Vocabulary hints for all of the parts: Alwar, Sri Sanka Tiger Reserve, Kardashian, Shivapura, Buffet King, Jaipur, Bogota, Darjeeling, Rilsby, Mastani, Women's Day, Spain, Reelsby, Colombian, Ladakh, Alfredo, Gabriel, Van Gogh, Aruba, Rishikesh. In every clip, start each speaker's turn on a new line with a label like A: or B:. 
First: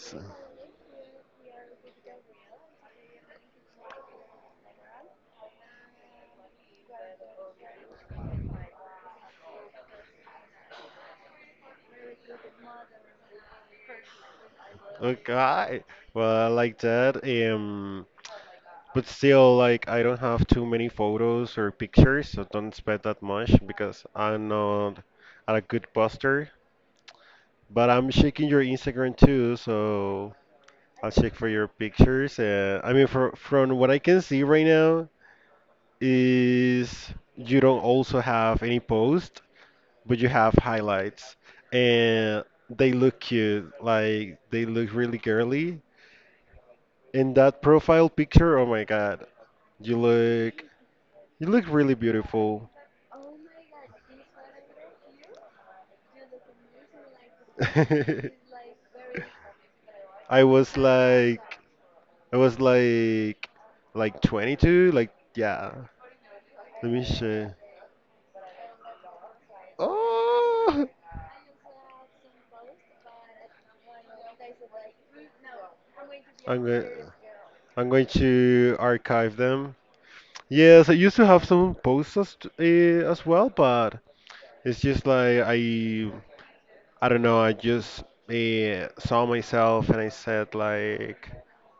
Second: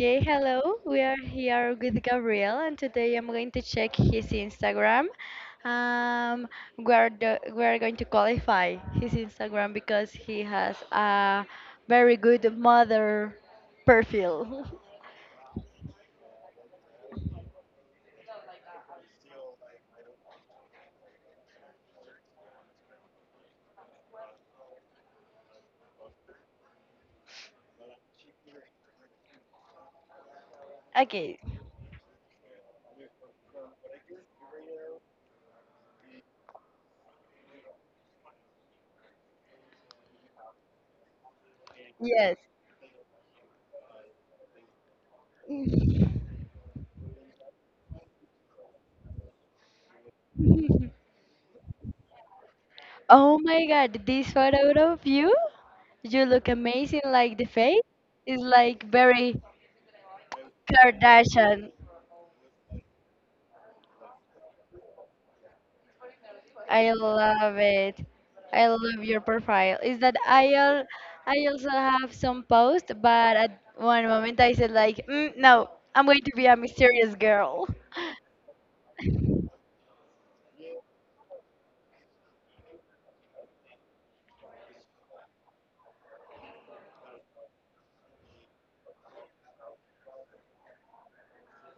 A: Okay,
B: So-
A: hello. We are here with Gabriel, and today I'm going to check his Instagram. Um, we are going to qualify his Instagram because he has a very good mother perfil.
B: Okay. Well, I like that. But still, like, I don't have too many photos or pictures, so don't spend that much because I'm not a good poster. But I'm checking your Instagram too, so I'll check
A: Okay,
B: for your pictures. I mean, from what I can see right now, is you don't also have any post, but you have highlights,
A: yes.
B: and they look cute. Like, they look really girly. In that profile picture, oh my god, you look you look really beautiful.
A: Oh my God, this photo of you, you look amazing. Like the face is like very
B: I was like
A: Kardashian.
B: I was like 22, like yeah. Let
A: I
B: me share.
A: love it. I love your profile. Is that I al
B: Oh,
A: I also have some posts, but at one moment I said like, mm, no, I'm going to be a
B: I'm going
A: mysterious girl.
B: I'm going to archive them. Yes, I used to have some posts as well, but it's just like I don't know, I just saw myself and I said like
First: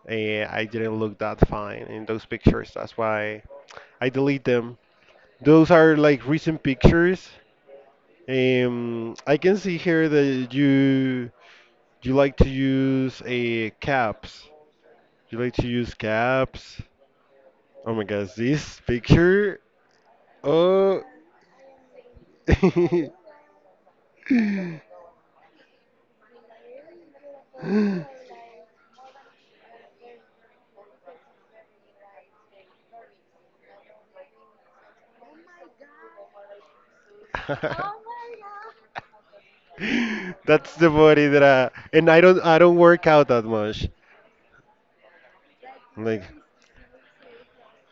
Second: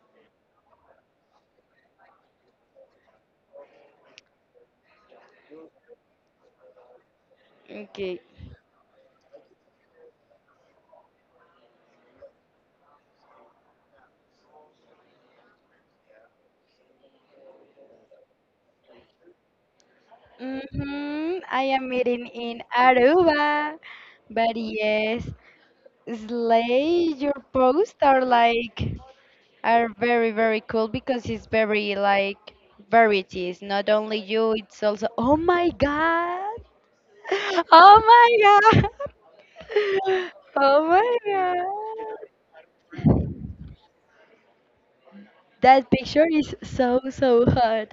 B: eh, I didn't look that fine in those pictures. That's why I delete them. Those are like recent pictures.
A: Okay.
B: I can see here that you like to use a caps. You like to use caps. Oh my gosh, this picture. Oh.
A: I am meeting in Aruba. But yes, Slay, your posts are like are very very cool because it's very like varieties. Not only you, it's also oh my god. Oh my god.
B: That's
A: Oh
B: the
A: my
B: body that I
A: god.
B: don't work out that much.
A: That
B: Like,
A: picture is so so hot.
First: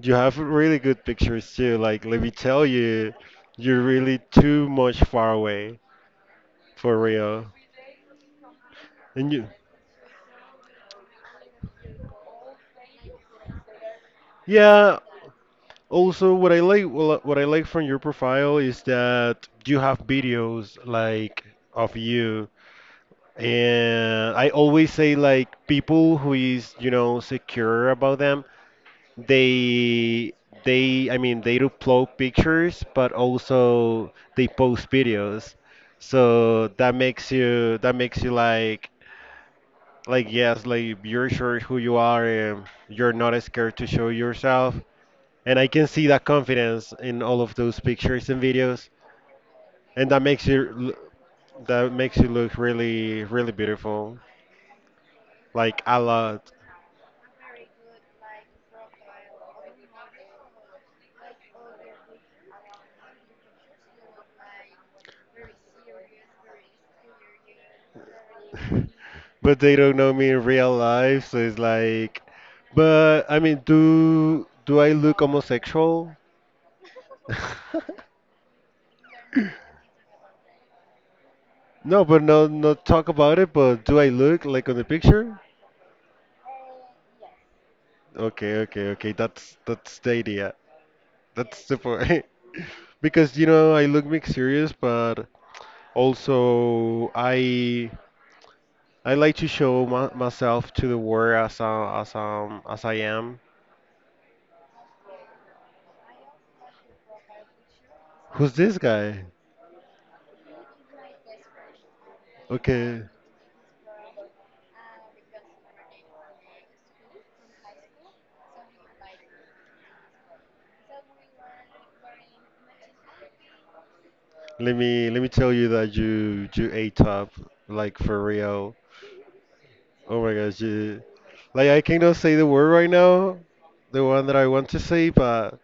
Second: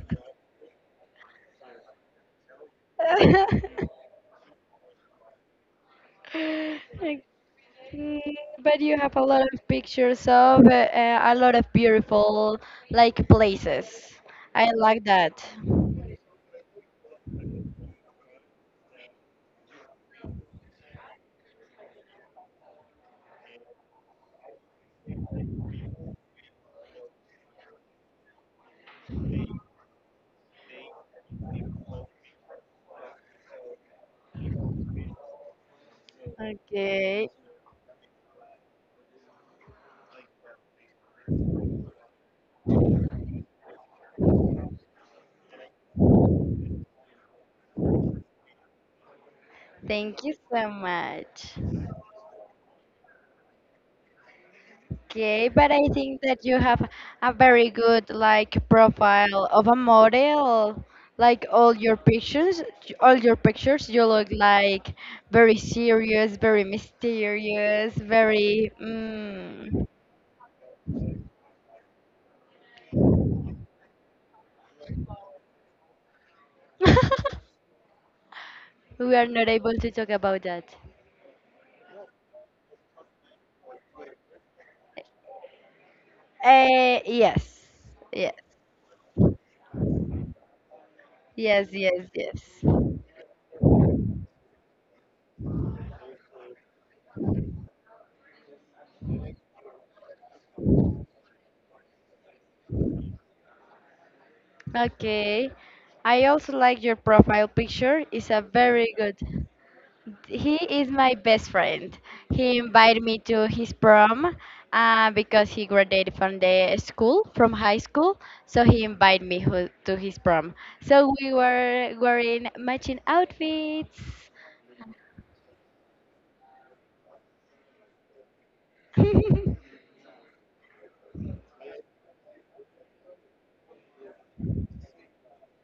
B: you have really good pictures too. Like, let me tell you, you're really too much far away for
A: Okay,
B: real.
A: but you have a
B: And you,
A: lot of pictures of a lot of beautiful like places. I
B: yeah.
A: like that.
B: Also, what I like, well, what I like from your profile is that you have videos like of you. And I always say like people who is, you know, secure about them they they I mean they upload pictures but also they post videos. So
A: Okay.
B: that makes you like yes, like you're sure who you are and you're not scared to show yourself. And I can see that confidence in all of those pictures and videos. And
A: Thank you so much.
B: that makes you look really really beautiful.
A: Okay, but
B: Like
A: I
B: a
A: think that
B: lot.
A: you have a very good like profile of a model. Like all your pictures, you look like very serious, very mysterious, very.
B: But they
A: Mm.
B: don't know me in real life, so it's like, but I mean, do I look homosexual?
A: We are not able to talk about that.
B: No, but no, not talk about it. But do I look like on the picture?
A: Yes, yes,
B: Okay. That's the idea. That's
A: yes,
B: the
A: yes,
B: point.
A: yes.
B: Because you know, I look mysterious, but also I like to show myself to the world as I am.
A: Okay, I also like your profile picture. It's a
B: Who's this
A: very good.
B: guy?
A: He is my best friend. He
B: Okay.
A: invited me to his prom because he graduated from the school, from high school. So he invited me to his prom. So we were wearing matching outfits.
B: Let me tell you that you ate top like for real. Oh my gosh, you like I cannot say the word right now, the one that I want to say, but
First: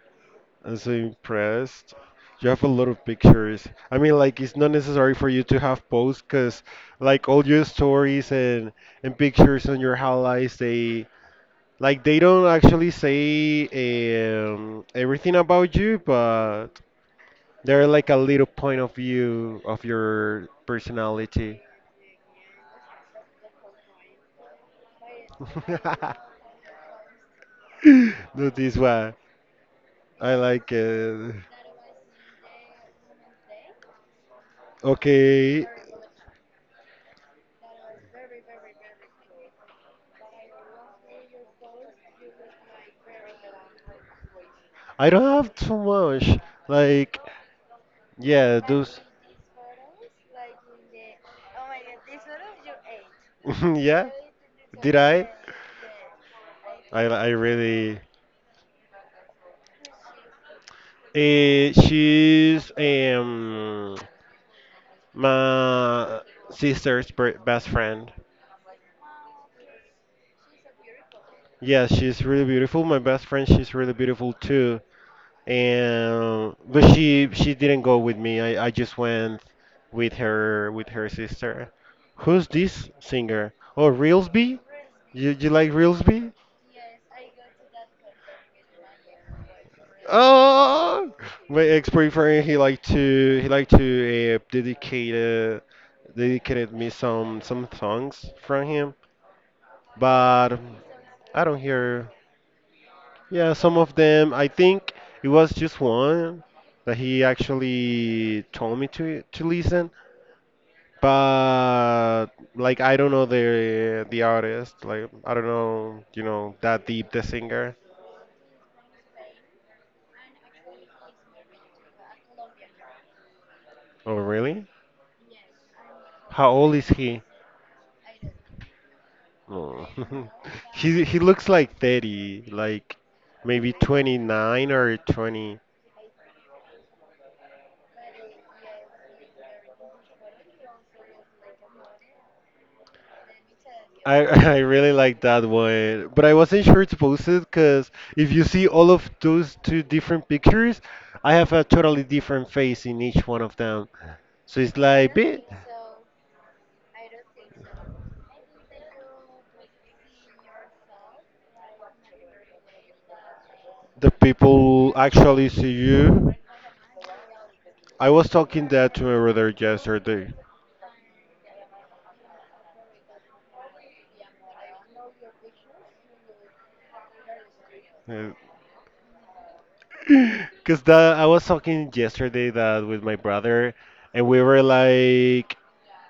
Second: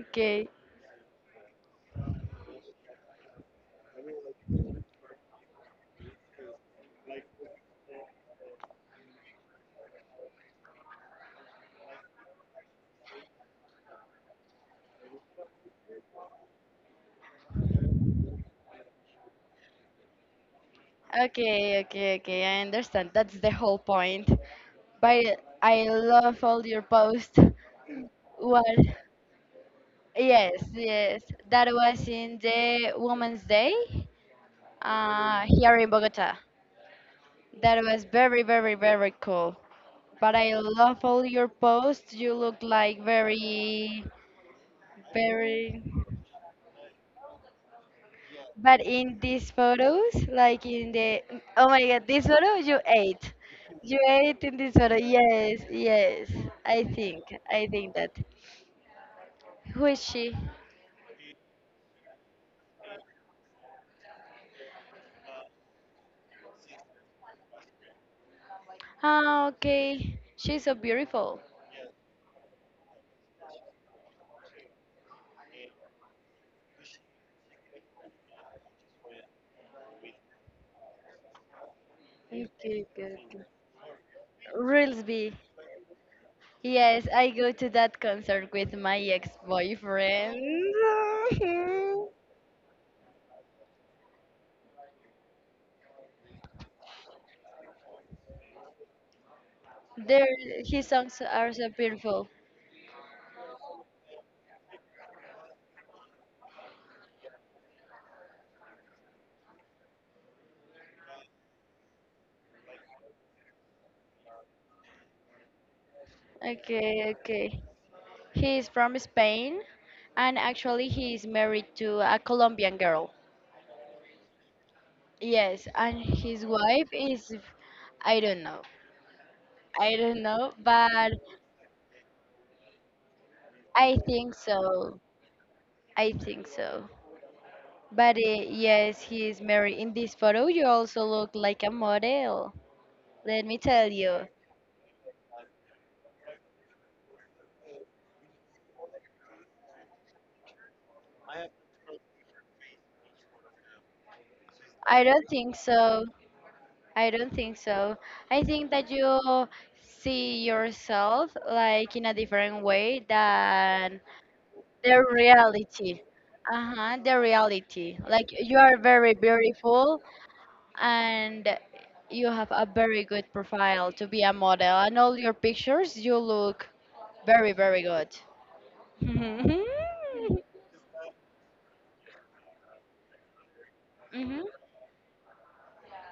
A: okay,
B: I'm so impressed. You have a lot of pictures. I mean, like it's not necessary for you to have posts, cause like all your stories and pictures on your highlights, they like they don't actually say everything about you, but they're like a little point of view of your personality.
A: okay. I understand. That's the whole point. But I love all your posts.
B: No,
A: What?
B: this one. I
A: Yes,
B: like
A: yes.
B: it.
A: That was in the Women's Day.
B: Okay.
A: Here in Bogota. That was very, very, very cool. But I love all your posts. You look like very,
B: I don't have too
A: very.
B: much. Like, yeah,
A: But
B: those.
A: in these photos, like in the oh my god, this photo you
B: Yeah?
A: ate in this
B: Did
A: photo.
B: I?
A: Yes, yes. I think,
B: I
A: I think
B: really.
A: that. Who is she?
B: Eh, she's my best friend.
A: Ah, okay. She's so beautiful.
B: Yeah, she's really beautiful. My best friend, she's really beautiful too. And but she didn't go with me. I just went with her sister. Who's
A: Okay,
B: this
A: good.
B: singer? Oh, Reelsby?
A: Rilsby.
B: You like Reelsby?
A: Yes, I go to that concert with my ex-boyfriend.
B: Oh, my ex-boyfriend he liked to dedicate dedicated me some songs from him,
A: There,
B: but
A: his songs
B: I
A: are
B: don't
A: so
B: hear.
A: beautiful.
B: Yeah, some of them. I think it was just one that he actually told me to listen, but like I don't know the artist. Like I don't know, you know, that
A: Okay,
B: deep the
A: okay.
B: singer.
A: He is from Spain, and actually he is married to a Colombian girl.
B: Oh really?
A: Yes, and his
B: How old
A: wife
B: is he?
A: is, I don't know,
B: Oh.
A: I don't know, but
B: He looks like 30, like maybe
A: I think
B: 29 or
A: so.
B: 20.
A: I think so. But yes, he is married. In this photo, you also look like a model. Let me tell you.
B: I I really like that one, but I wasn't sure to post it because if you see all of those two different pictures, I have a totally different face in each one of them. So it's
A: I
B: like,
A: don't
B: bit
A: think so. I don't think so. I think that you see yourself like in a different way than
B: the people
A: the
B: actually see
A: reality.
B: you
A: Uh-huh, the reality.
B: I
A: Like
B: was
A: you
B: talking
A: are
B: that to
A: very
B: my brother
A: beautiful
B: yesterday.
A: and you have a very good profile to be a model. And all your pictures, you look very, very good.
B: Because that I was talking yesterday that with my brother, and
A: hmm
B: we were like,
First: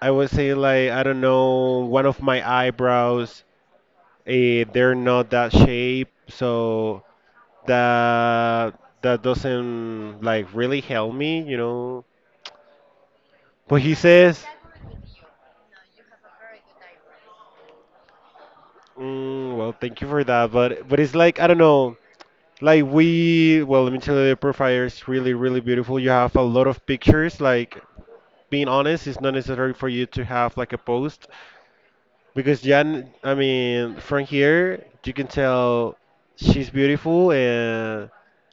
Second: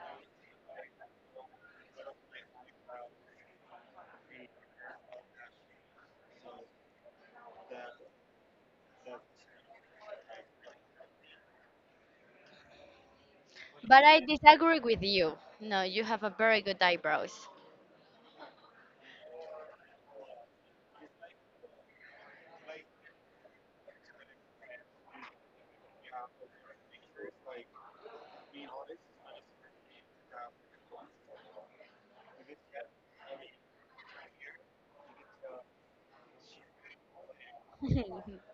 B: I was saying like, I don't know, one of my eyebrows, eh, they're not that shape, so that that doesn't like really help me, you know. But he
A: But I
B: says,
A: disagree with you. No, you have a very good eyebrows.
B: mm, well, thank you for that, but it's like I don't know. Well, let me tell you, the profile is really, really beautiful. You have a lot of pictures. Like being honest, it's not necessary for you to have like a post because Jan, I mean, from here you can tell she's beautiful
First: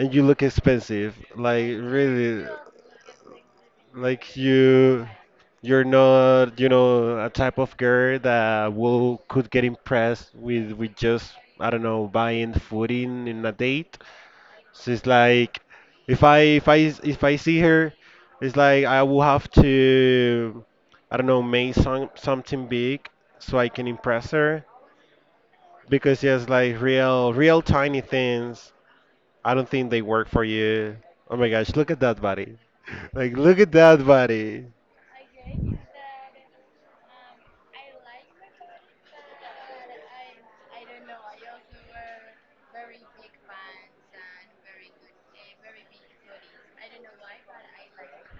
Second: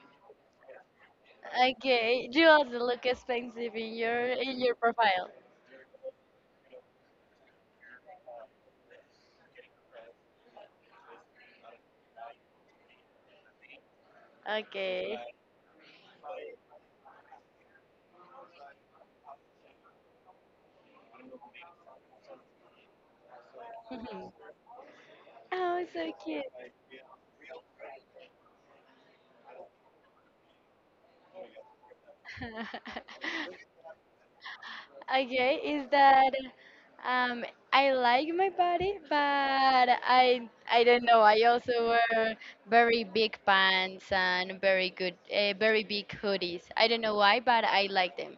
B: and you look expensive. Like
A: Okay,
B: really,
A: you also look expensive
B: like
A: in your
B: you,
A: profile.
B: you're not, you know, a type of girl that will could get impressed with just I don't know buying food in a date. So it's
A: Okay.
B: like if I if I if I see her, it's like I will have to I don't know make something big so I can impress
A: Mhm.
B: her
A: Oh, so
B: because
A: cute.
B: yes, like real tiny things. I don't think they work for you. Oh my gosh, look at that body. Like look at that body.
A: Okay, is that um I like my body, but I don't know. I also wear very big pants and very good very big hoodies. I don't know why, but I like them.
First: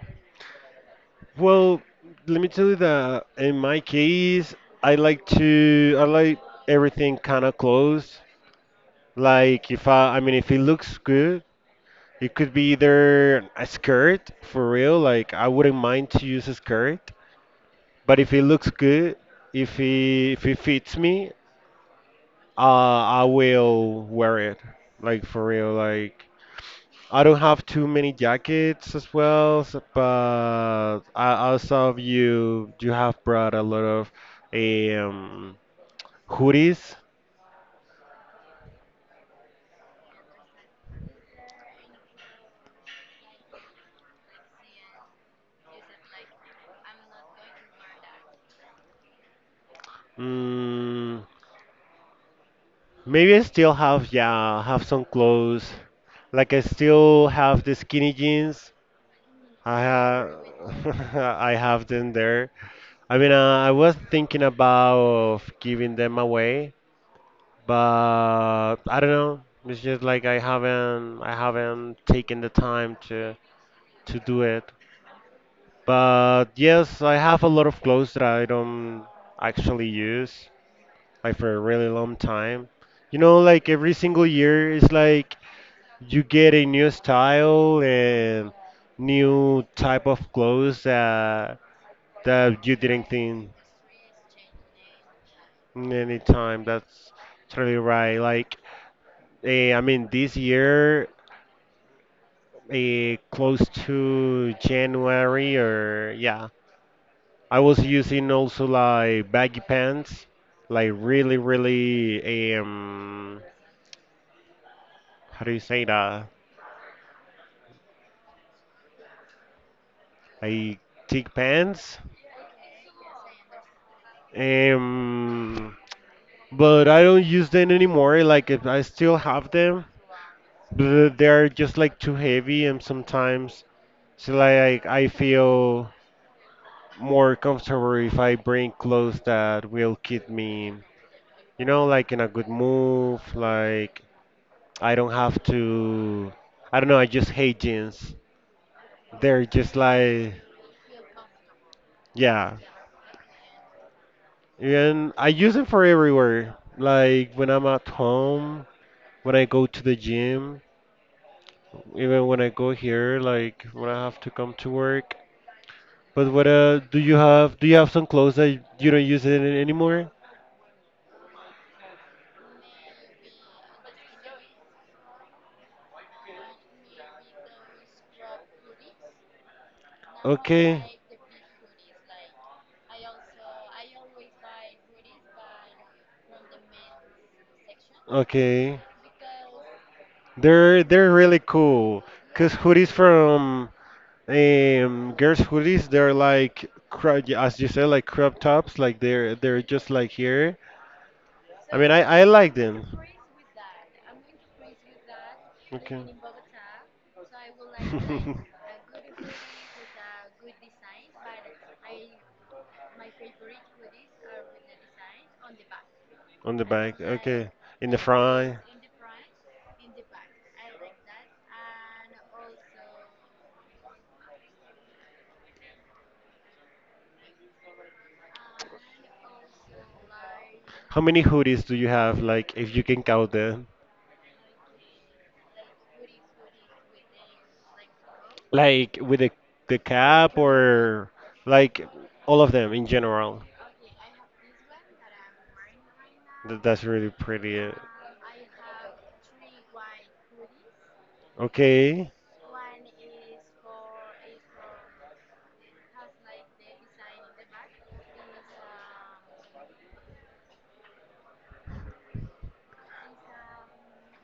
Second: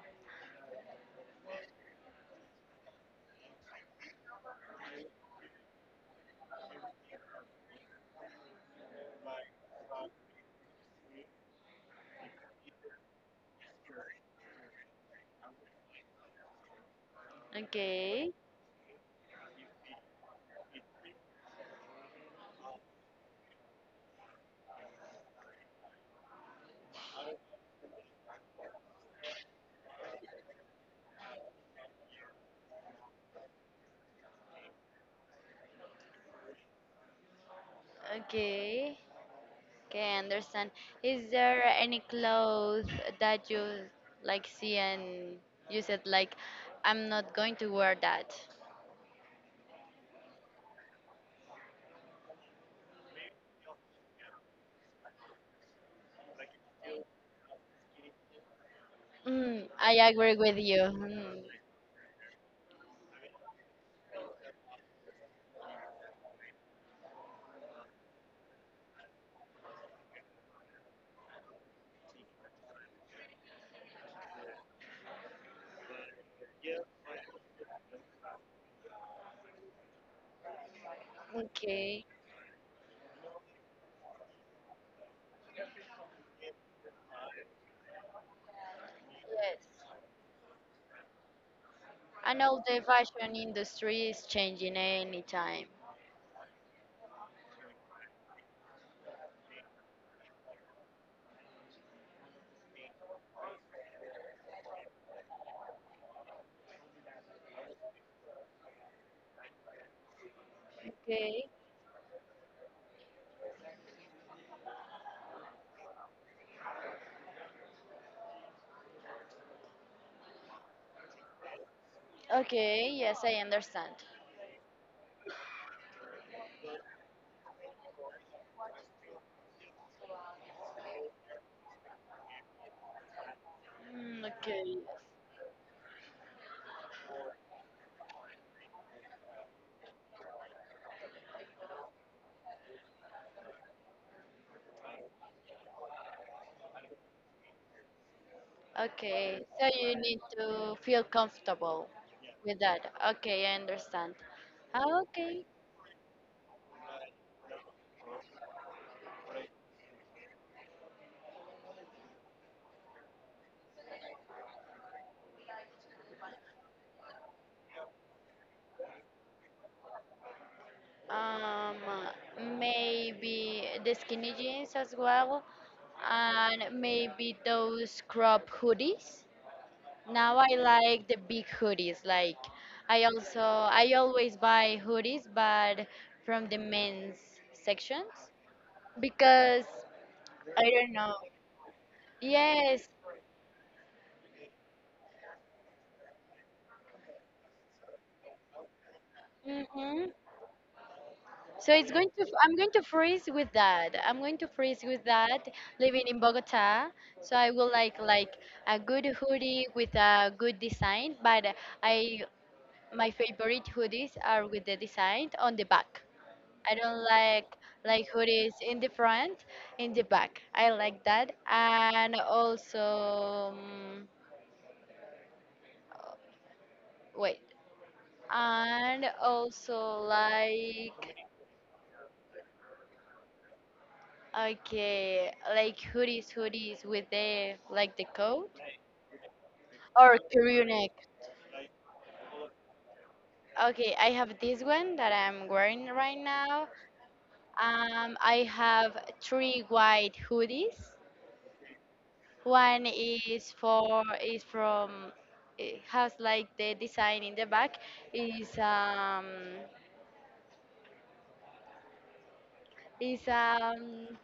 B: Well, let me tell you that in my case, I like everything kind of close. Like if I I mean if it looks good, it could be either a skirt for real, like I wouldn't mind to use a skirt, but if
A: Okay.
B: it looks good, if it fits me, I will wear it. Like for real, like I don't have too many jackets as well, so- but I saw you have brought a lot of um hoodies.
A: Okay. Okay, I understand. Is there any clothes that you like see and you said like I'm not going to wear that?
B: Mm, maybe I still have yeah, have some clothes. Like I still have the skinny jeans
A: Mm,
B: I
A: I
B: have,
A: agree with you. Mm,
B: I have them there. I mean, I was thinking about giving them away, but I don't know. It's just like I haven't taken the time to do it. But yes, I have a lot of clothes that I don't actually use, like for a really
A: okay.
B: long time. You know, like every single year, it's like you get a new style and new
A: Yes.
B: type of clothes that
A: I know
B: you
A: the
B: didn't
A: fashion
B: think
A: industry is changing any time.
B: in any time. That's totally right. Like, I mean, this year, close to January or yeah, I was using also like baggy pants, like really,
A: Okay.
B: really, um, how do you say that? Like thick pants.
A: Okay, yes, I understand.
B: Um, but I don't use them anymore. Like, if I still have them, but they're just like too heavy, and sometimes
A: Mm,
B: so
A: okay.
B: like
A: Yes.
B: I feel more comfortable if I bring clothes that will keep me, you know, like in a good mood. Like I don't have to. I don't know. I just hate jeans.
A: Okay.
B: They're
A: So
B: just
A: you need
B: like
A: to feel comfortable
B: yeah,
A: with that. Okay, I understand.
B: and I
A: Okay.
B: use them for everywhere. Like when I'm at home, when I go to the gym, even when I go here, like when I have to come to work. But what do you have? Do you have some clothes that you don't use it anymore?
A: um, Maybe the skinny jeans as well, and maybe those crop hoodies. Now I
B: Okay.
A: like the big hoodies. Like I always buy hoodies, but from the men's sections
B: Okay,
A: because I don't
B: they're
A: know.
B: really cool. Cause hoodies
A: Yes.
B: from girls hoodies, they're like yeah, as you said, like crop tops. Like they're just like
A: Mhm.
B: here.
A: So
B: I
A: it's
B: mean,
A: going to.
B: I like
A: I'm going to
B: them.
A: freeze with that. I'm going to freeze with that. Living
B: Okay.
A: in Bogota, so I will like a good hoodie with a good design. But I my favorite hoodies are with the design on the back.
B: On the
A: I
B: back,
A: don't
B: okay. In the
A: like hoodies
B: front,
A: in the front, in the back. I like that. And also, wait. And also
B: how
A: like
B: many hoodies do you have? Like, if you can count them,
A: okay, like hoodies, hoodies with the like the coat
B: like with the
A: or
B: cap
A: crew neck.
B: or like all of them in general.
A: Okay, I have this one that I'm wearing right now.
B: That, that's really pretty. Uh,
A: I have three white hoodies.
B: okay,
A: One is for is from it has like the design in the back is um is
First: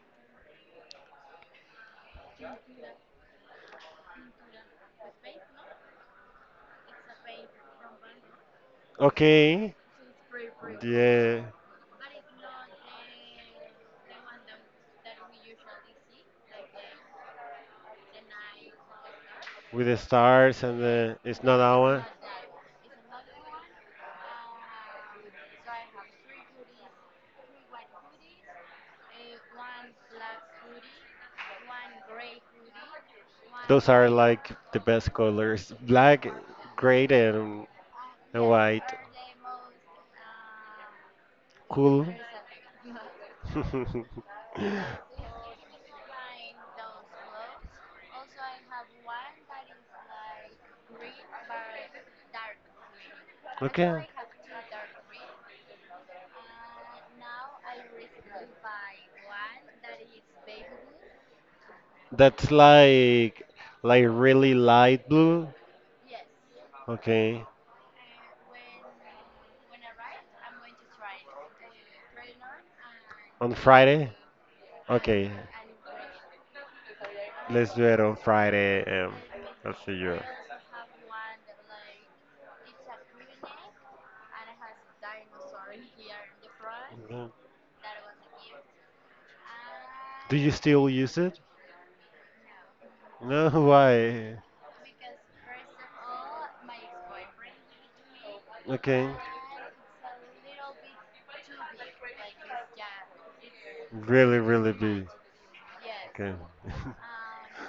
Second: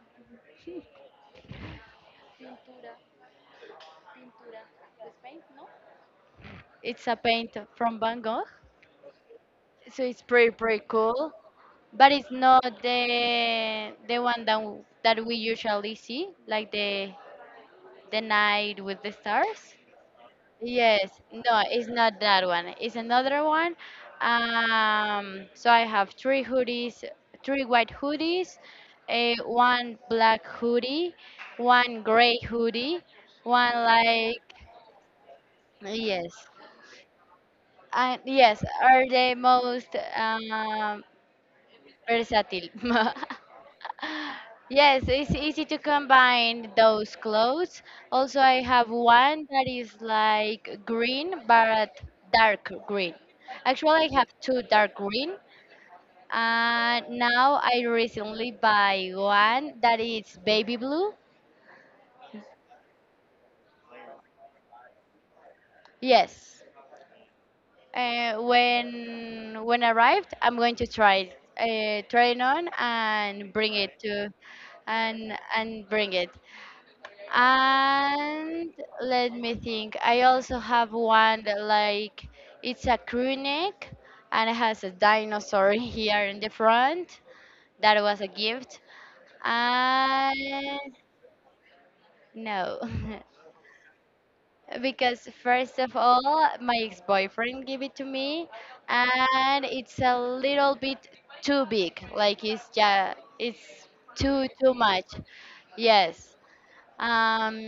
A: pintura pintura. It's paint, no? It's a paint from Van Gogh,
B: okay,
A: so it's pretty pretty cool.
B: yeah.
A: But it's not the one that that we usually see, like the night with the stars.
B: With the stars and the
A: Yes,
B: it's not
A: no,
B: that
A: it's
B: one.
A: not that one. It's another one. So I have three hoodies, three white hoodies, a one black hoodie, one gray hoodie, one
B: Those are
A: like
B: like the best colors: black,
A: yes,
B: gray,
A: and
B: and
A: yes
B: white.
A: are the most
B: Cool.
A: versatile. Yes, it's easy to combine those clothes. Also, I have one that is like green but dark green.
B: Okay.
A: Actually, I have two dark green, and now I recently buy one that is baby blue.
B: That's like really light blue.
A: Yes.
B: Okay.
A: When arrived, I'm going to try it on
B: On
A: and bring it
B: Friday.
A: to
B: Okay.
A: and bring it.
B: Let's do it on
A: And
B: Friday.
A: let me
B: Let's see
A: think.
B: you.
A: I also have one that like it's a crew neck and it has a dinosaur here in the front.
B: Mhm.
A: That was a gift.
B: Do you still
A: And
B: use it?
A: no.
B: No, why?
A: Because first of all, my ex-boyfriend gave it to me
B: Okay.
A: and it's a little bit too big. Like it's just it's
B: Really,
A: too
B: really
A: too
B: big.
A: much.
B: Okay.
A: Yes.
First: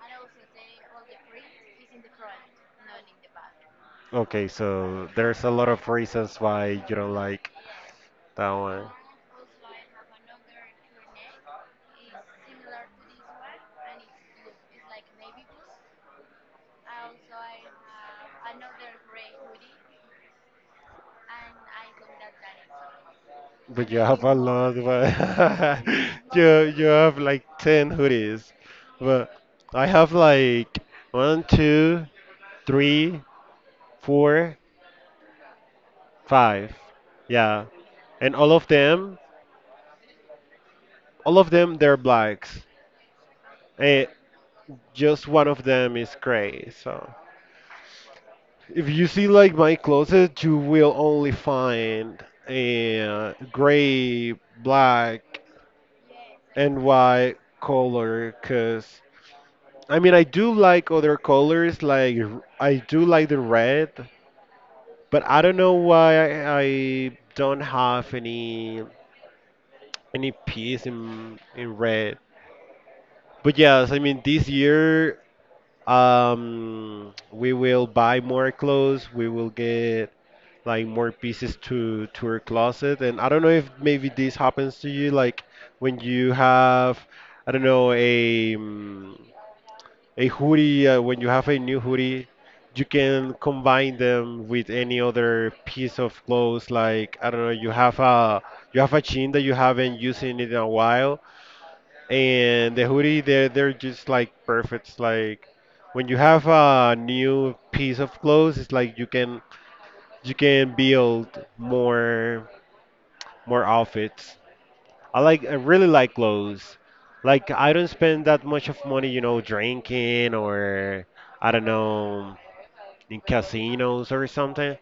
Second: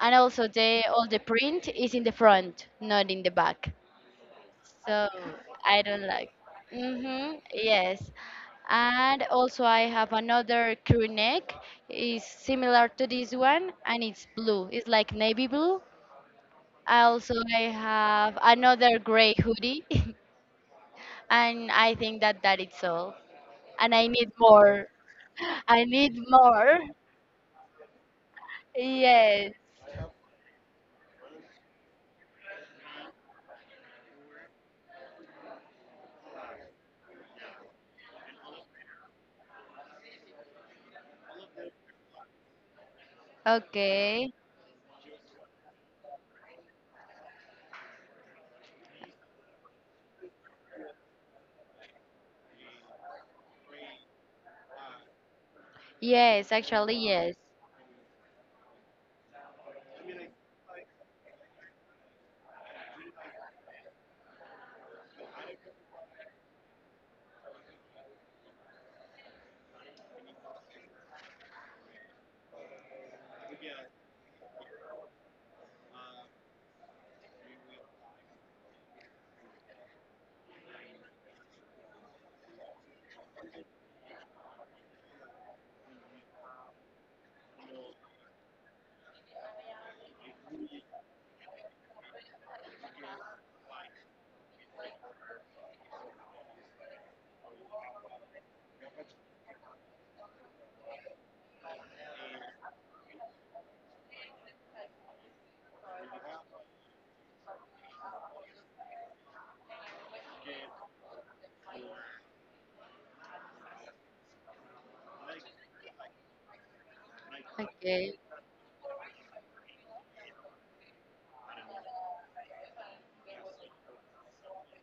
A: And also the all the print is in the front, not in the back.
B: Okay, so
A: So
B: there's a lot
A: I
B: of
A: don't like.
B: reasons why you don't
A: Mm-hmm,
B: like
A: yes.
B: that one.
A: And also I have another crew neck is similar to this one and it's blue. It's like navy blue. I Also I have another gray hoodie and I think that that is all.
B: But
A: And
B: you
A: I
B: have
A: need
B: a lot,
A: more.
B: but
A: I need
B: you
A: more.
B: you have like ten hoodies, but
A: Yes.
B: I have like one, two, three, four, five. Yeah. And all of them, they're blacks. And
A: Okay.
B: just one of them is gray. So if you see like my closet, you will only find a gray, black,
A: Yes,
B: and
A: actually, yes.
B: white color. Cause I mean, I do like other colors. Like I do like the red, but I don't know why I don't have any piece in red. But yes, I mean this year we will buy more clothes, we will get like more pieces to our closet, and I don't know if maybe this happens to you. Like when you have, I don't know, a hoodie, when you have a new hoodie, you can combine them with any other piece of clothes. Like I don't know, you have a, you have a jean that you haven't used in it in a while, and the hoodie, they're just like perfect. It's like when you have a new piece of clothes, it's like you can, you can build more, more outfits. I really like clothes. Like I don't
A: Okay.
B: spend that much of money, drinking or I don't know, in casinos or something.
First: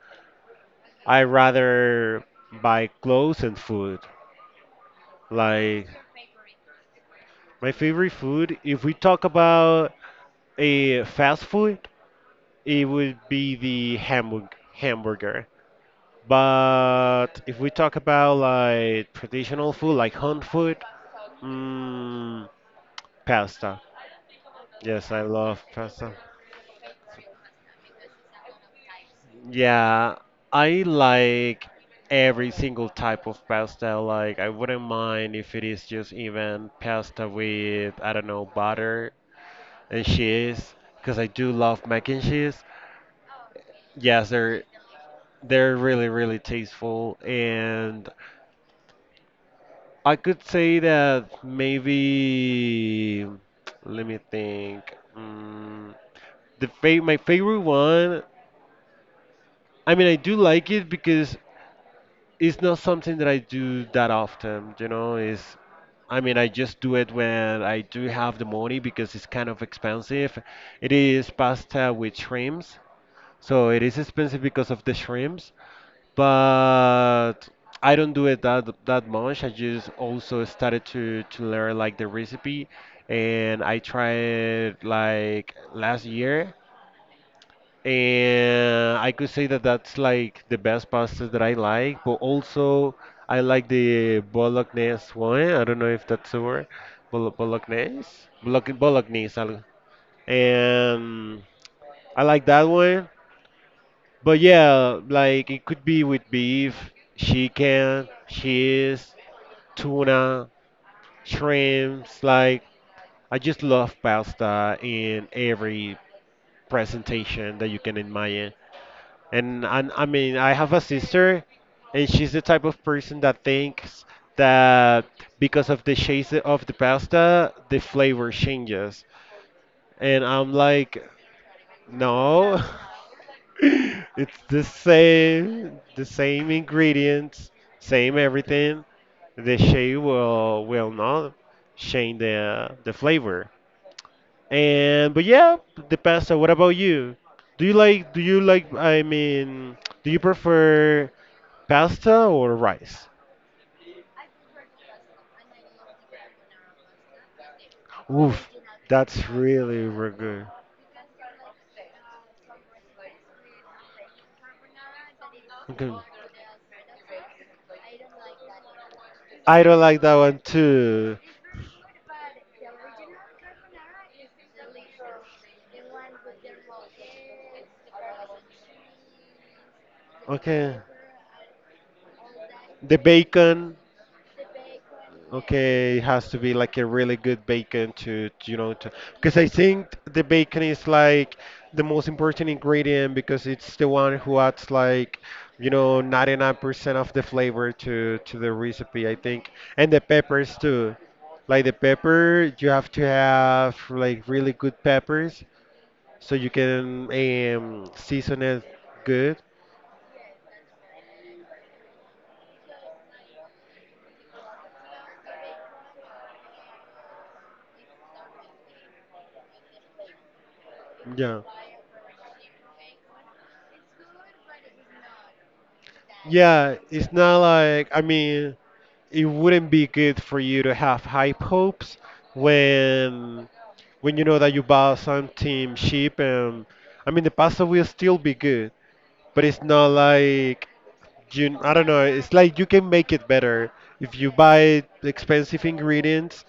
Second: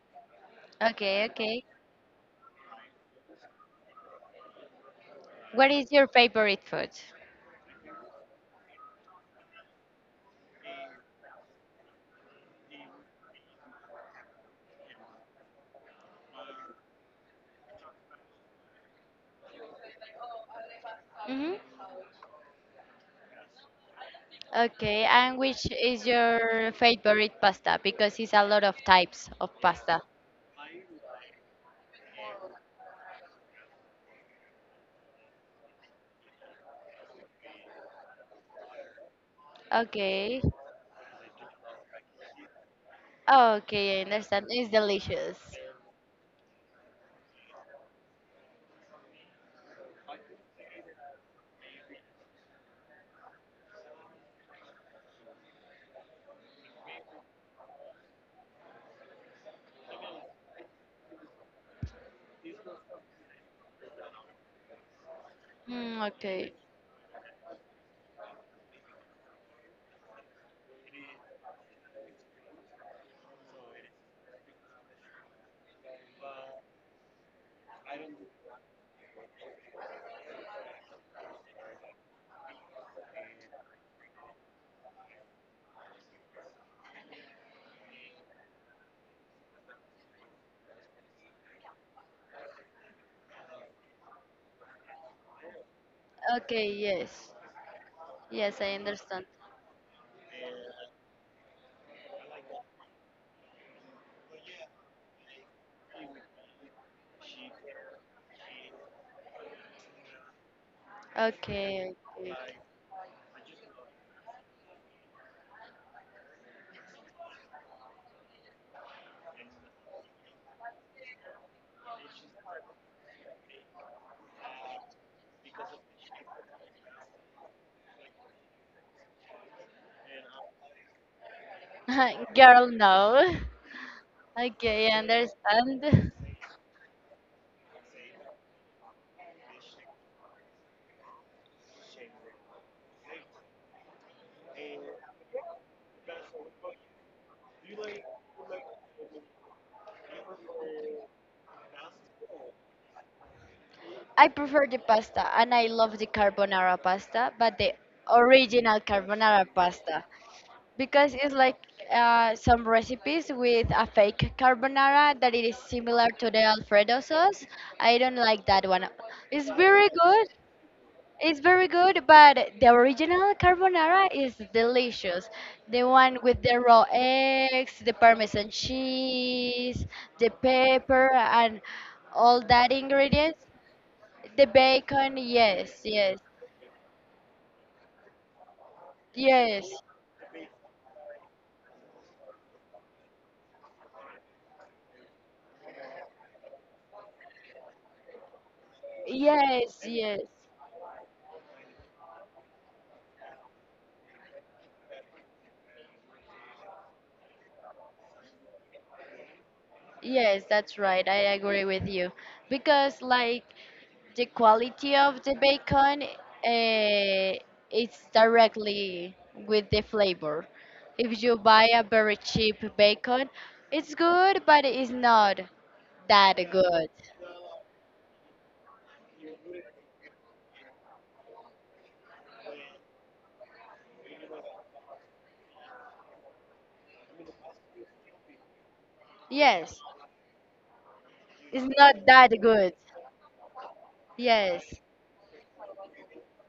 B: I
A: Okay, okay.
B: rather buy clothes and food.
A: What
B: Like
A: is your favorite food?
B: my favorite food, if we talk about a fast food, it would be the hamburger. But if we talk about like traditional food, like home food,
A: hmm
B: mm, pasta.
A: Okay,
B: Yes, I
A: and
B: love
A: which is
B: pasta.
A: your favorite pasta? Because it's a lot of types of pasta.
B: Yeah, I like every single type of pasta. Like, I wouldn't mind if it is just even pasta with, I don't know, butter and
A: Okay.
B: cheese, because I do love mac and cheese.
A: Okay, I
B: Yes,
A: understand.
B: they're
A: It's delicious.
B: they're really, really tasteful, and I could say that maybe, let me think. Mm, my favorite one. I mean, I do like it because it's not something that I do that often. Is,
A: Mm,
B: I mean, I
A: okay.
B: just do it when I do have the money because it's kind of expensive. It is pasta with shrimps, so it is expensive because of the shrimps. But I don't do it that much. I just also started to learn like the recipe, and I tried like last year, and I could say that that's like the best pasta that I like. But also I like the bolognese one. I don't know if that's a word.
A: Okay, yes.
B: Bolognese,
A: Yes, I understand.
B: Bolognese. And I like that one. But yeah, like it could be with beef, chicken, cheese, tuna,
A: Okay.
B: shrimps.
A: Okay.
B: Like I just love pasta in every presentation that you can imagine. And I mean, I have a sister, and she's the type of person that thinks that because of the shape of the pasta, the flavor changes. And I'm like, no.
A: Girl, no.
B: It's
A: Okay, I
B: the
A: understand.
B: same ingredients, same everything. The shade will not change the flavor. And but yeah, the pasta. What about you? Do you like? Do you like? I mean, do you prefer pasta or rice?
A: I prefer the pasta and I love the carbonara pasta, but the
B: Oof,
A: original
B: that's
A: carbonara
B: really,
A: pasta
B: really good.
A: because it's like some recipes with a fake carbonara that it is
B: Okay.
A: similar to the Alfredo sauce. I don't like that one. It's
B: I don't
A: very
B: like that
A: good.
B: one too.
A: It's very good, but the original carbonara is delicious. The one with the raw eggs, the parmesan cheese, the
B: Okay,
A: pepper, and all that
B: the
A: ingredients
B: bacon.
A: the bacon, yes,
B: Okay, it
A: yes,
B: has to be like a really good bacon you know, to, because I
A: yes,
B: think the bacon is like the most important ingredient because it's the one who adds like, you know, 99% of the flavor to the recipe, I think.
A: yes,
B: And the
A: yes,
B: peppers too. Like the pepper, you have to have like really good peppers so you can season it good.
A: yes, that's right. I agree with you. Because, like, the quality of the bacon, it's directly with the flavor. If you
B: Yeah.
A: buy a very cheap bacon, it's good, but it's not that
B: Yeah,
A: good.
B: it's not like, I mean, it wouldn't be good for you to have high hopes when when you know that you bought something cheap, and I mean the pasta will still be good, but it's
A: Yes,
B: not like, you,
A: it's
B: I don't
A: not
B: know,
A: that
B: it's like you
A: good.
B: can make it better. If you
A: Yes,
B: buy expensive ingredients,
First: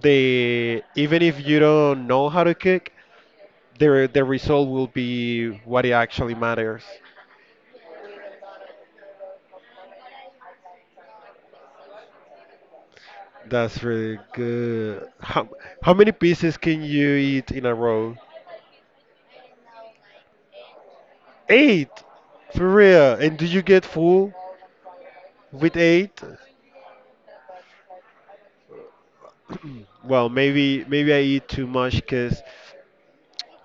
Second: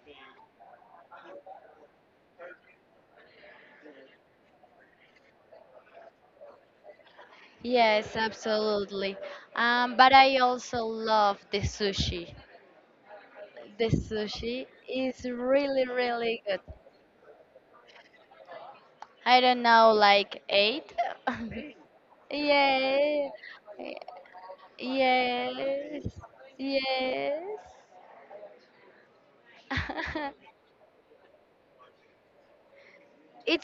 B: they, even if you don't know how to cook, the result will be what it actually matters.
A: yes, absolutely. But I also love the sushi.
B: That's
A: The
B: really
A: sushi
B: good.
A: is really,
B: How many
A: really
B: pieces
A: good.
B: can you eat in a row?
A: I don't know, like eight?
B: Eight, for real.
A: Yeah.
B: And do you get full with
A: Yes.
B: eight?
A: Yes.
B: Well, maybe, maybe I eat too much, cause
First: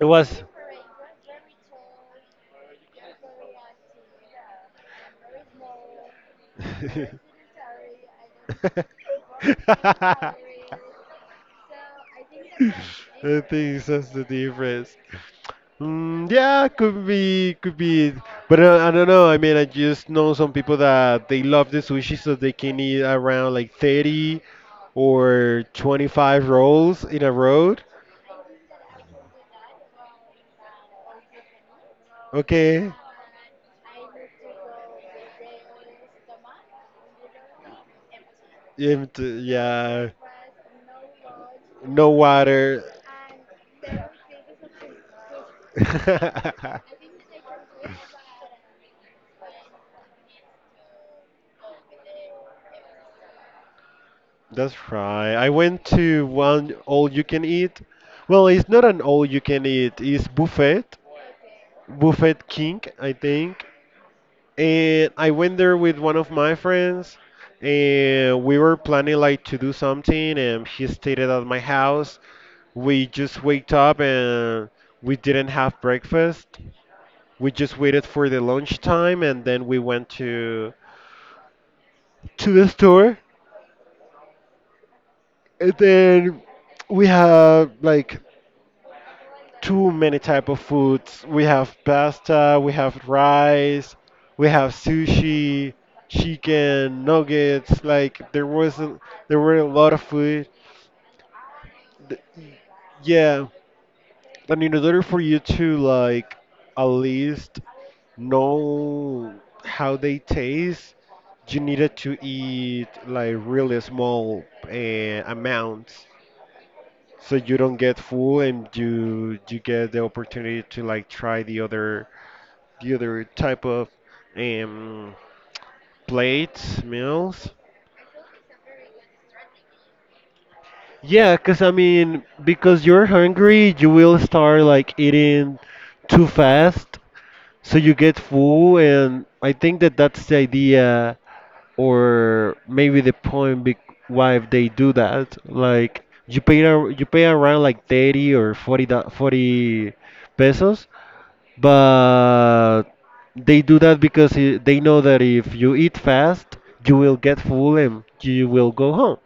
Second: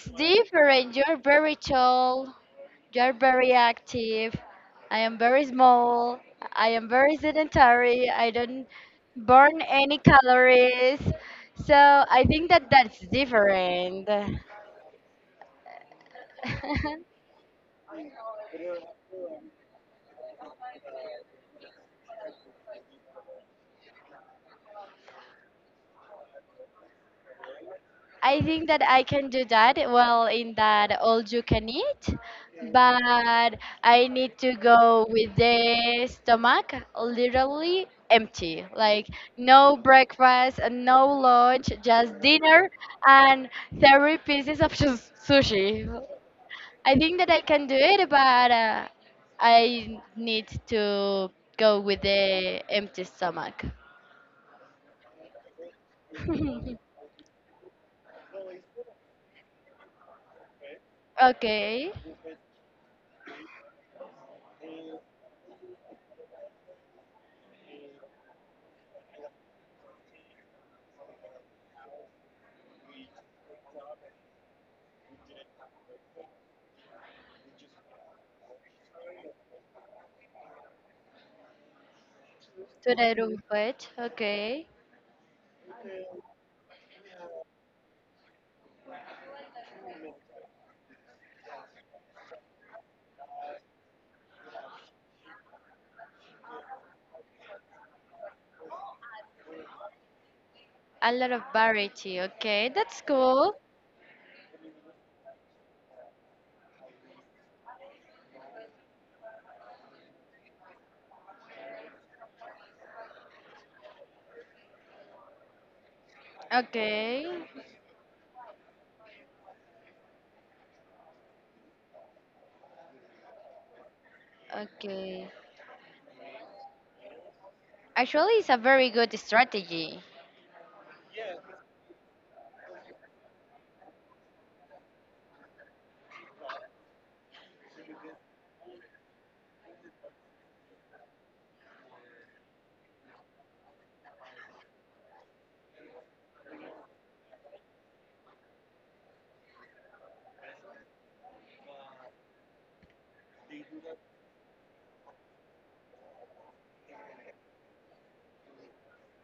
B: it was.
A: different. You're very tall. You're very active. I am very small. I am
B: I
A: very sedentary. I don't burn any calories. So I think that that's
B: think that's
A: different.
B: the difference. Mm, yeah, could be, could be. It. But I don't know. I mean, I just know some people that they love the sushi, so they can eat around like 30 or 25 rolls in a row.
A: I think that I can do that well in that all you can eat,
B: Okay.
A: but I need to go with the stomach literally empty.
B: Yeah,
A: Like no
B: yeah.
A: breakfast, and no lunch,
B: No
A: just dinner
B: water.
A: and 30 pieces of sushi. I think that I can do it, but I need to go with the empty stomach.
B: That's right. I went to one all you can eat. Well, it's not an all you can eat, it's buffet.
A: Okay.
B: Buffet King, I think. And I went there with one of my friends, and we were planning like to do something, and he stayed at my house. We just waked up and we didn't have breakfast. We just waited for the lunchtime, and then we went to the
A: To the
B: store.
A: buffet. Okay.
B: And then we have like too many type of foods. We have pasta, we have rice, we have sushi, chicken, nuggets. Like there wasn't, there were a lot of food.
A: A lot of variety.
B: Th-
A: Okay, that's
B: Yeah,
A: cool.
B: I mean, in order for you to like at least know how they taste, you needed to eat like really small amounts.
A: Okay,
B: So you don't get full and you get the opportunity to like try the other, the other type of um
A: okay.
B: plates, meals.
A: Actually, it's a very good strategy.
B: Yeah, cause I mean because you're hungry, you will start like eating too fast, so you get full, and I think that that's the idea, or maybe the point be why they do that. Like you pay you pay around like 30 or 40 40 pesos, but they do that because they know that if you eat fast, you will get full and you will go home.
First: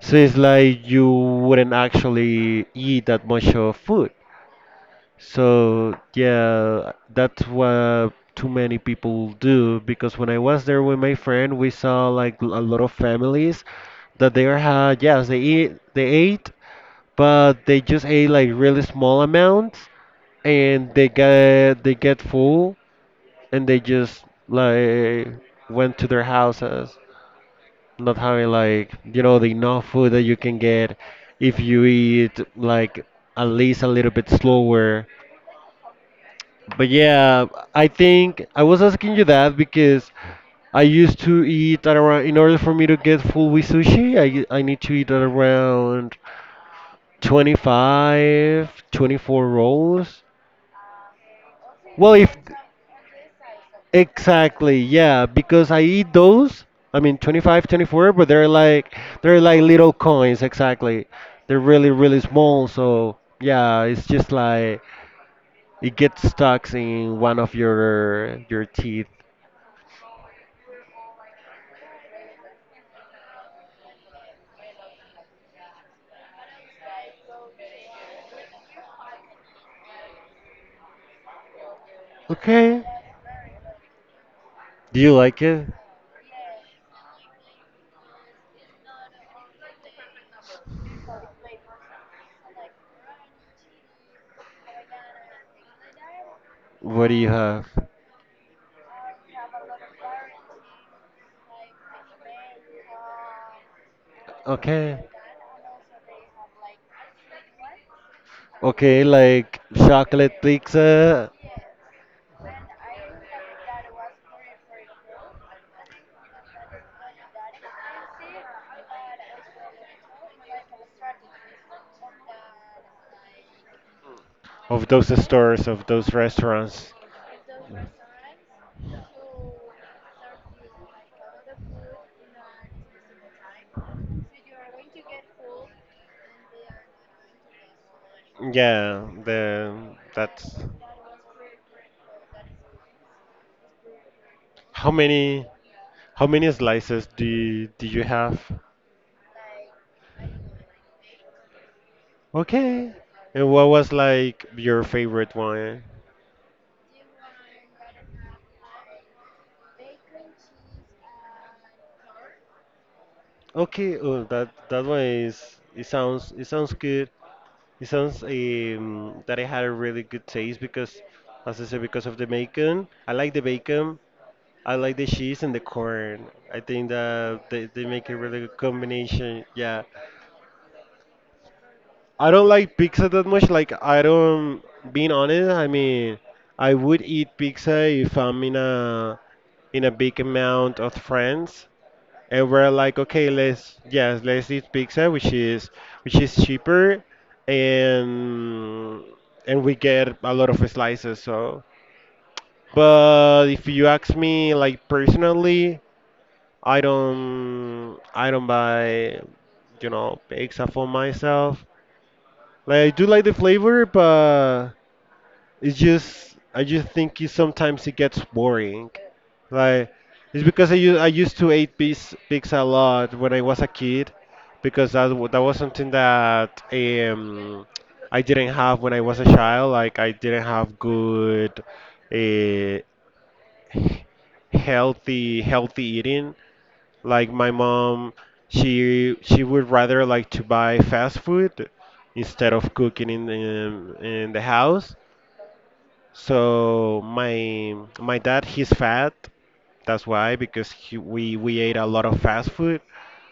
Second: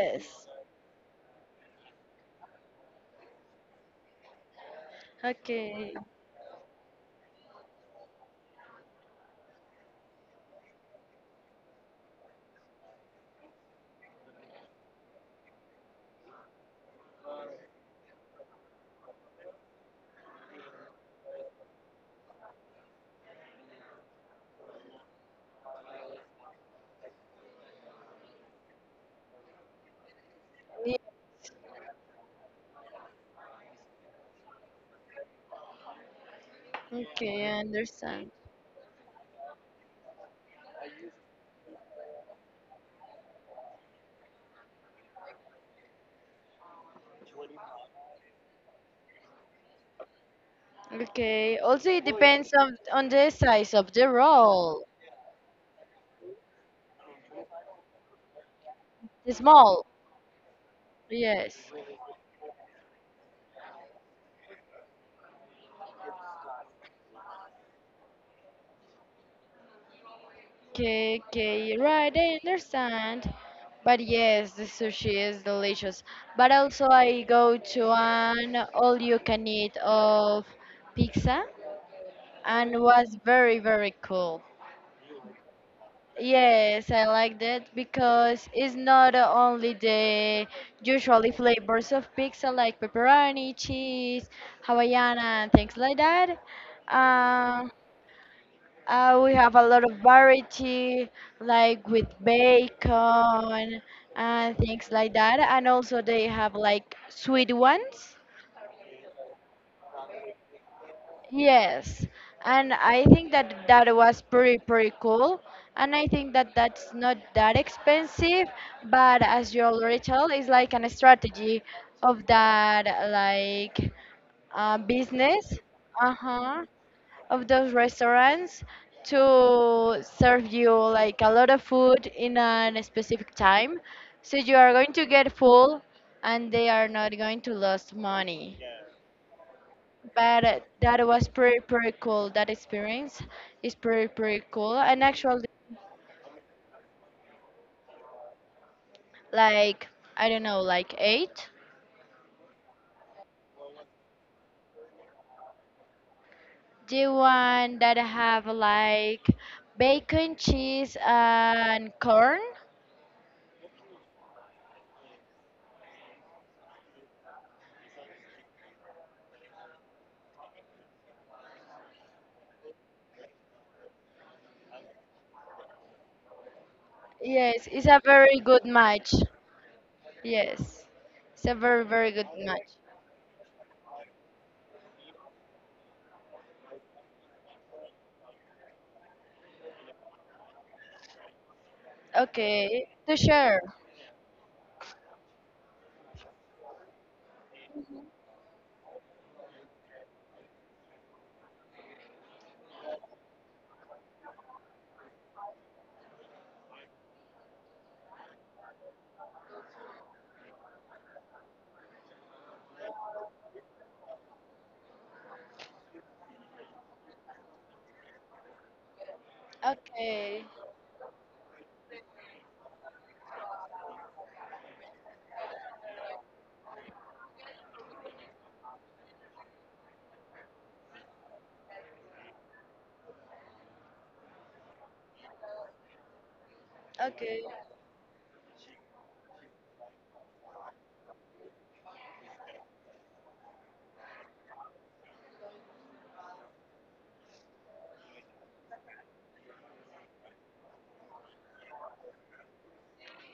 B: So it's like you wouldn't actually eat that much of food.
A: Okay,
B: So yeah, that's what too many people do, because when I was there with my friend, we saw like a lot of families that they had, yes, they eat, they ate, but they just ate like really small amounts, and they get full, and they just like went to their houses, not having like, you know, the enough food that you can
A: yeah.
B: get if you eat like at least a little bit slower. But yeah,
A: Okay, I
B: I
A: understand.
B: think I was asking you that because I used to eat at around, in order for me to get full with sushi, I need to eat at around 25, 24 rolls.
A: Okay, also it
B: Well, if,
A: depends on the size of the
B: exactly,
A: roll.
B: yeah, because I eat those, I mean 25, 24, but they're like,
A: The
B: they're like
A: small.
B: little coins, exactly. They're
A: Yes.
B: really, really small, so yeah, it's just like it gets stuck in one of your teeth.
A: Okay, okay, right, I understand. But yes, the sushi is delicious. But also, I go to an all-you-can-eat of pizza. And
B: Okay.
A: was very very cool.
B: Do you like it?
A: Yes, I like that because it's not only the usually flavors of pizza like pepperoni, cheese, Hawaiiana, and things like that.
B: What do you have?
A: Um, we have a lot of variety, like with bacon and things
B: Okay.
A: like that. And also they have like sweet ones
B: Okay, like chocolate pizza
A: yes, and I think that that was pretty pretty cool, and I think that that's not that expensive, but as you already told, it's like an strategy of that like
B: of those
A: business,
B: stores, of those
A: uh-huh,
B: restaurants.
A: of those restaurants to serve you like a lot of food in a specific time, so you are going to get full, and they are not going to lose money
B: Yeah, the
A: but
B: that's
A: that was pretty pretty cool. That experience is pretty pretty cool.
B: how
A: And actually,
B: many, how many slices do you have?
A: like I don't know, like eight.
B: Okay. And what was like your favorite one?
A: The one that have like bacon, cheese, and corn.
B: Okay, oh that, that one is, it sounds, it sounds good. It sounds that it had a really good taste because, as I said, because of the bacon. I like the bacon. I like the cheese and the corn. I think that
A: Yes, it's
B: they
A: a
B: make a
A: very
B: really good
A: good match.
B: combination. Yeah.
A: Yes, it's a very very good
B: I don't
A: match.
B: like pizza that much. Like, I don't, being honest, I mean, I would eat pizza if I'm in a, in a big amount of friends and we're
A: Okay,
B: like,
A: to
B: okay,
A: share.
B: let's, yes, let's eat pizza, which is, which is cheaper, and and we get a lot of slices. So, but if you ask me, like personally, I don't buy, you know, pizza for myself. Like I do like the flavor, but it's just, I just think it, sometimes it gets boring. Like
A: Okay,
B: it's because I I used to eat pigs a lot when I was a kid because that that was something that I didn't have when I was a child. Like I didn't have good uh, healthy eating. Like
A: okay,
B: my mom, she would rather like to buy fast food instead of cooking in the house. So my dad, he's fat, that's why, because he, we ate a lot of fast food,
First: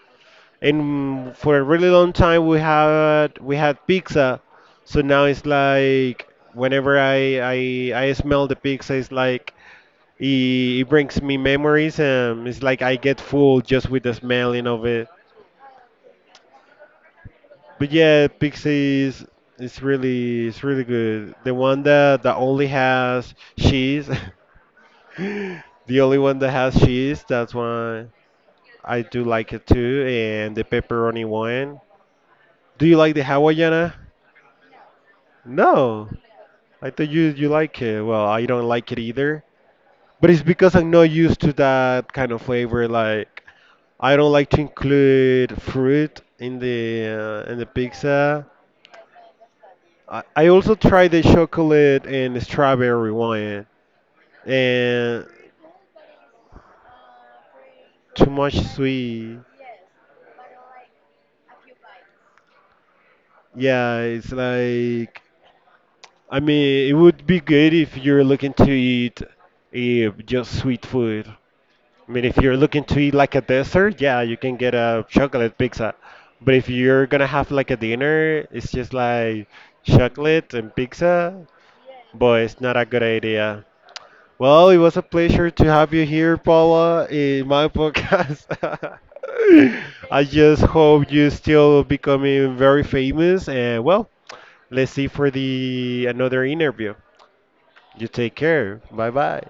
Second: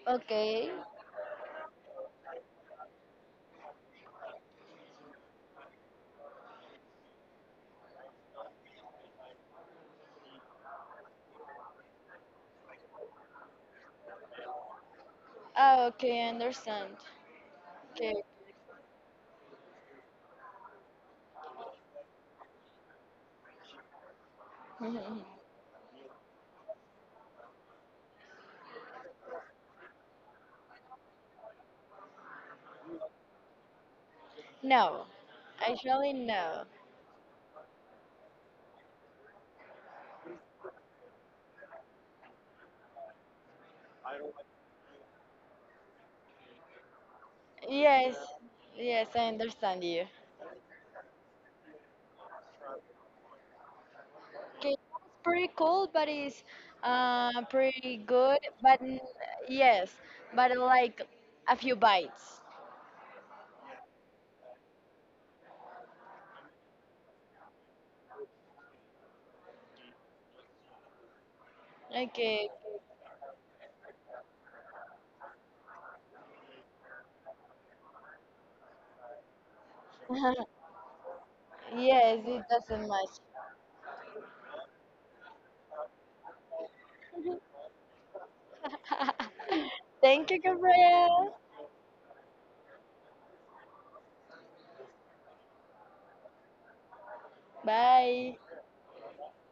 A: okay.
B: and for a really long time we had pizza. So now it's like whenever I smell the pizza, it's like it, it brings me memories, and it's like I get full just with the smelling of it.
A: Oh, okay, I understand.
B: But
A: Okay.
B: yeah, pizza is, it's really, it's really good. The one that only has cheese, the only one that has cheese. That's why. I do like it too, and the pepperoni one. Do you like the Hawaiiana?
A: No,
B: No,
A: actually no.
B: I thought you like it. Well, I don't like it either. But it's because I'm not used to that kind of flavor. Like I don't like to include fruit in the
A: Yes,
B: pizza.
A: yes, I understand you.
B: I also tried the chocolate and strawberry one,
A: Okay, that's
B: and
A: pretty cool, but it's pretty
B: too
A: good.
B: much sweet.
A: Yes, but like a few bites.
B: Yeah, it's like, I mean, it would be good if you're looking to eat just sweet food. I mean, if
A: Okay.
B: you're looking to eat like a dessert, yeah, you can get a chocolate pizza. But if you're gonna have like a dinner, it's just like chocolate and pizza.
A: Yes,
B: Boy,
A: it
B: it's not a
A: doesn't
B: good
A: match.
B: idea. Well, it was a pleasure to have you here, Paula, in my podcast. I
A: Thank you,
B: just hope you
A: Gabriel.
B: still becoming very famous, and well, let's see for the another interview. You take
A: Bye.
B: care. Bye bye.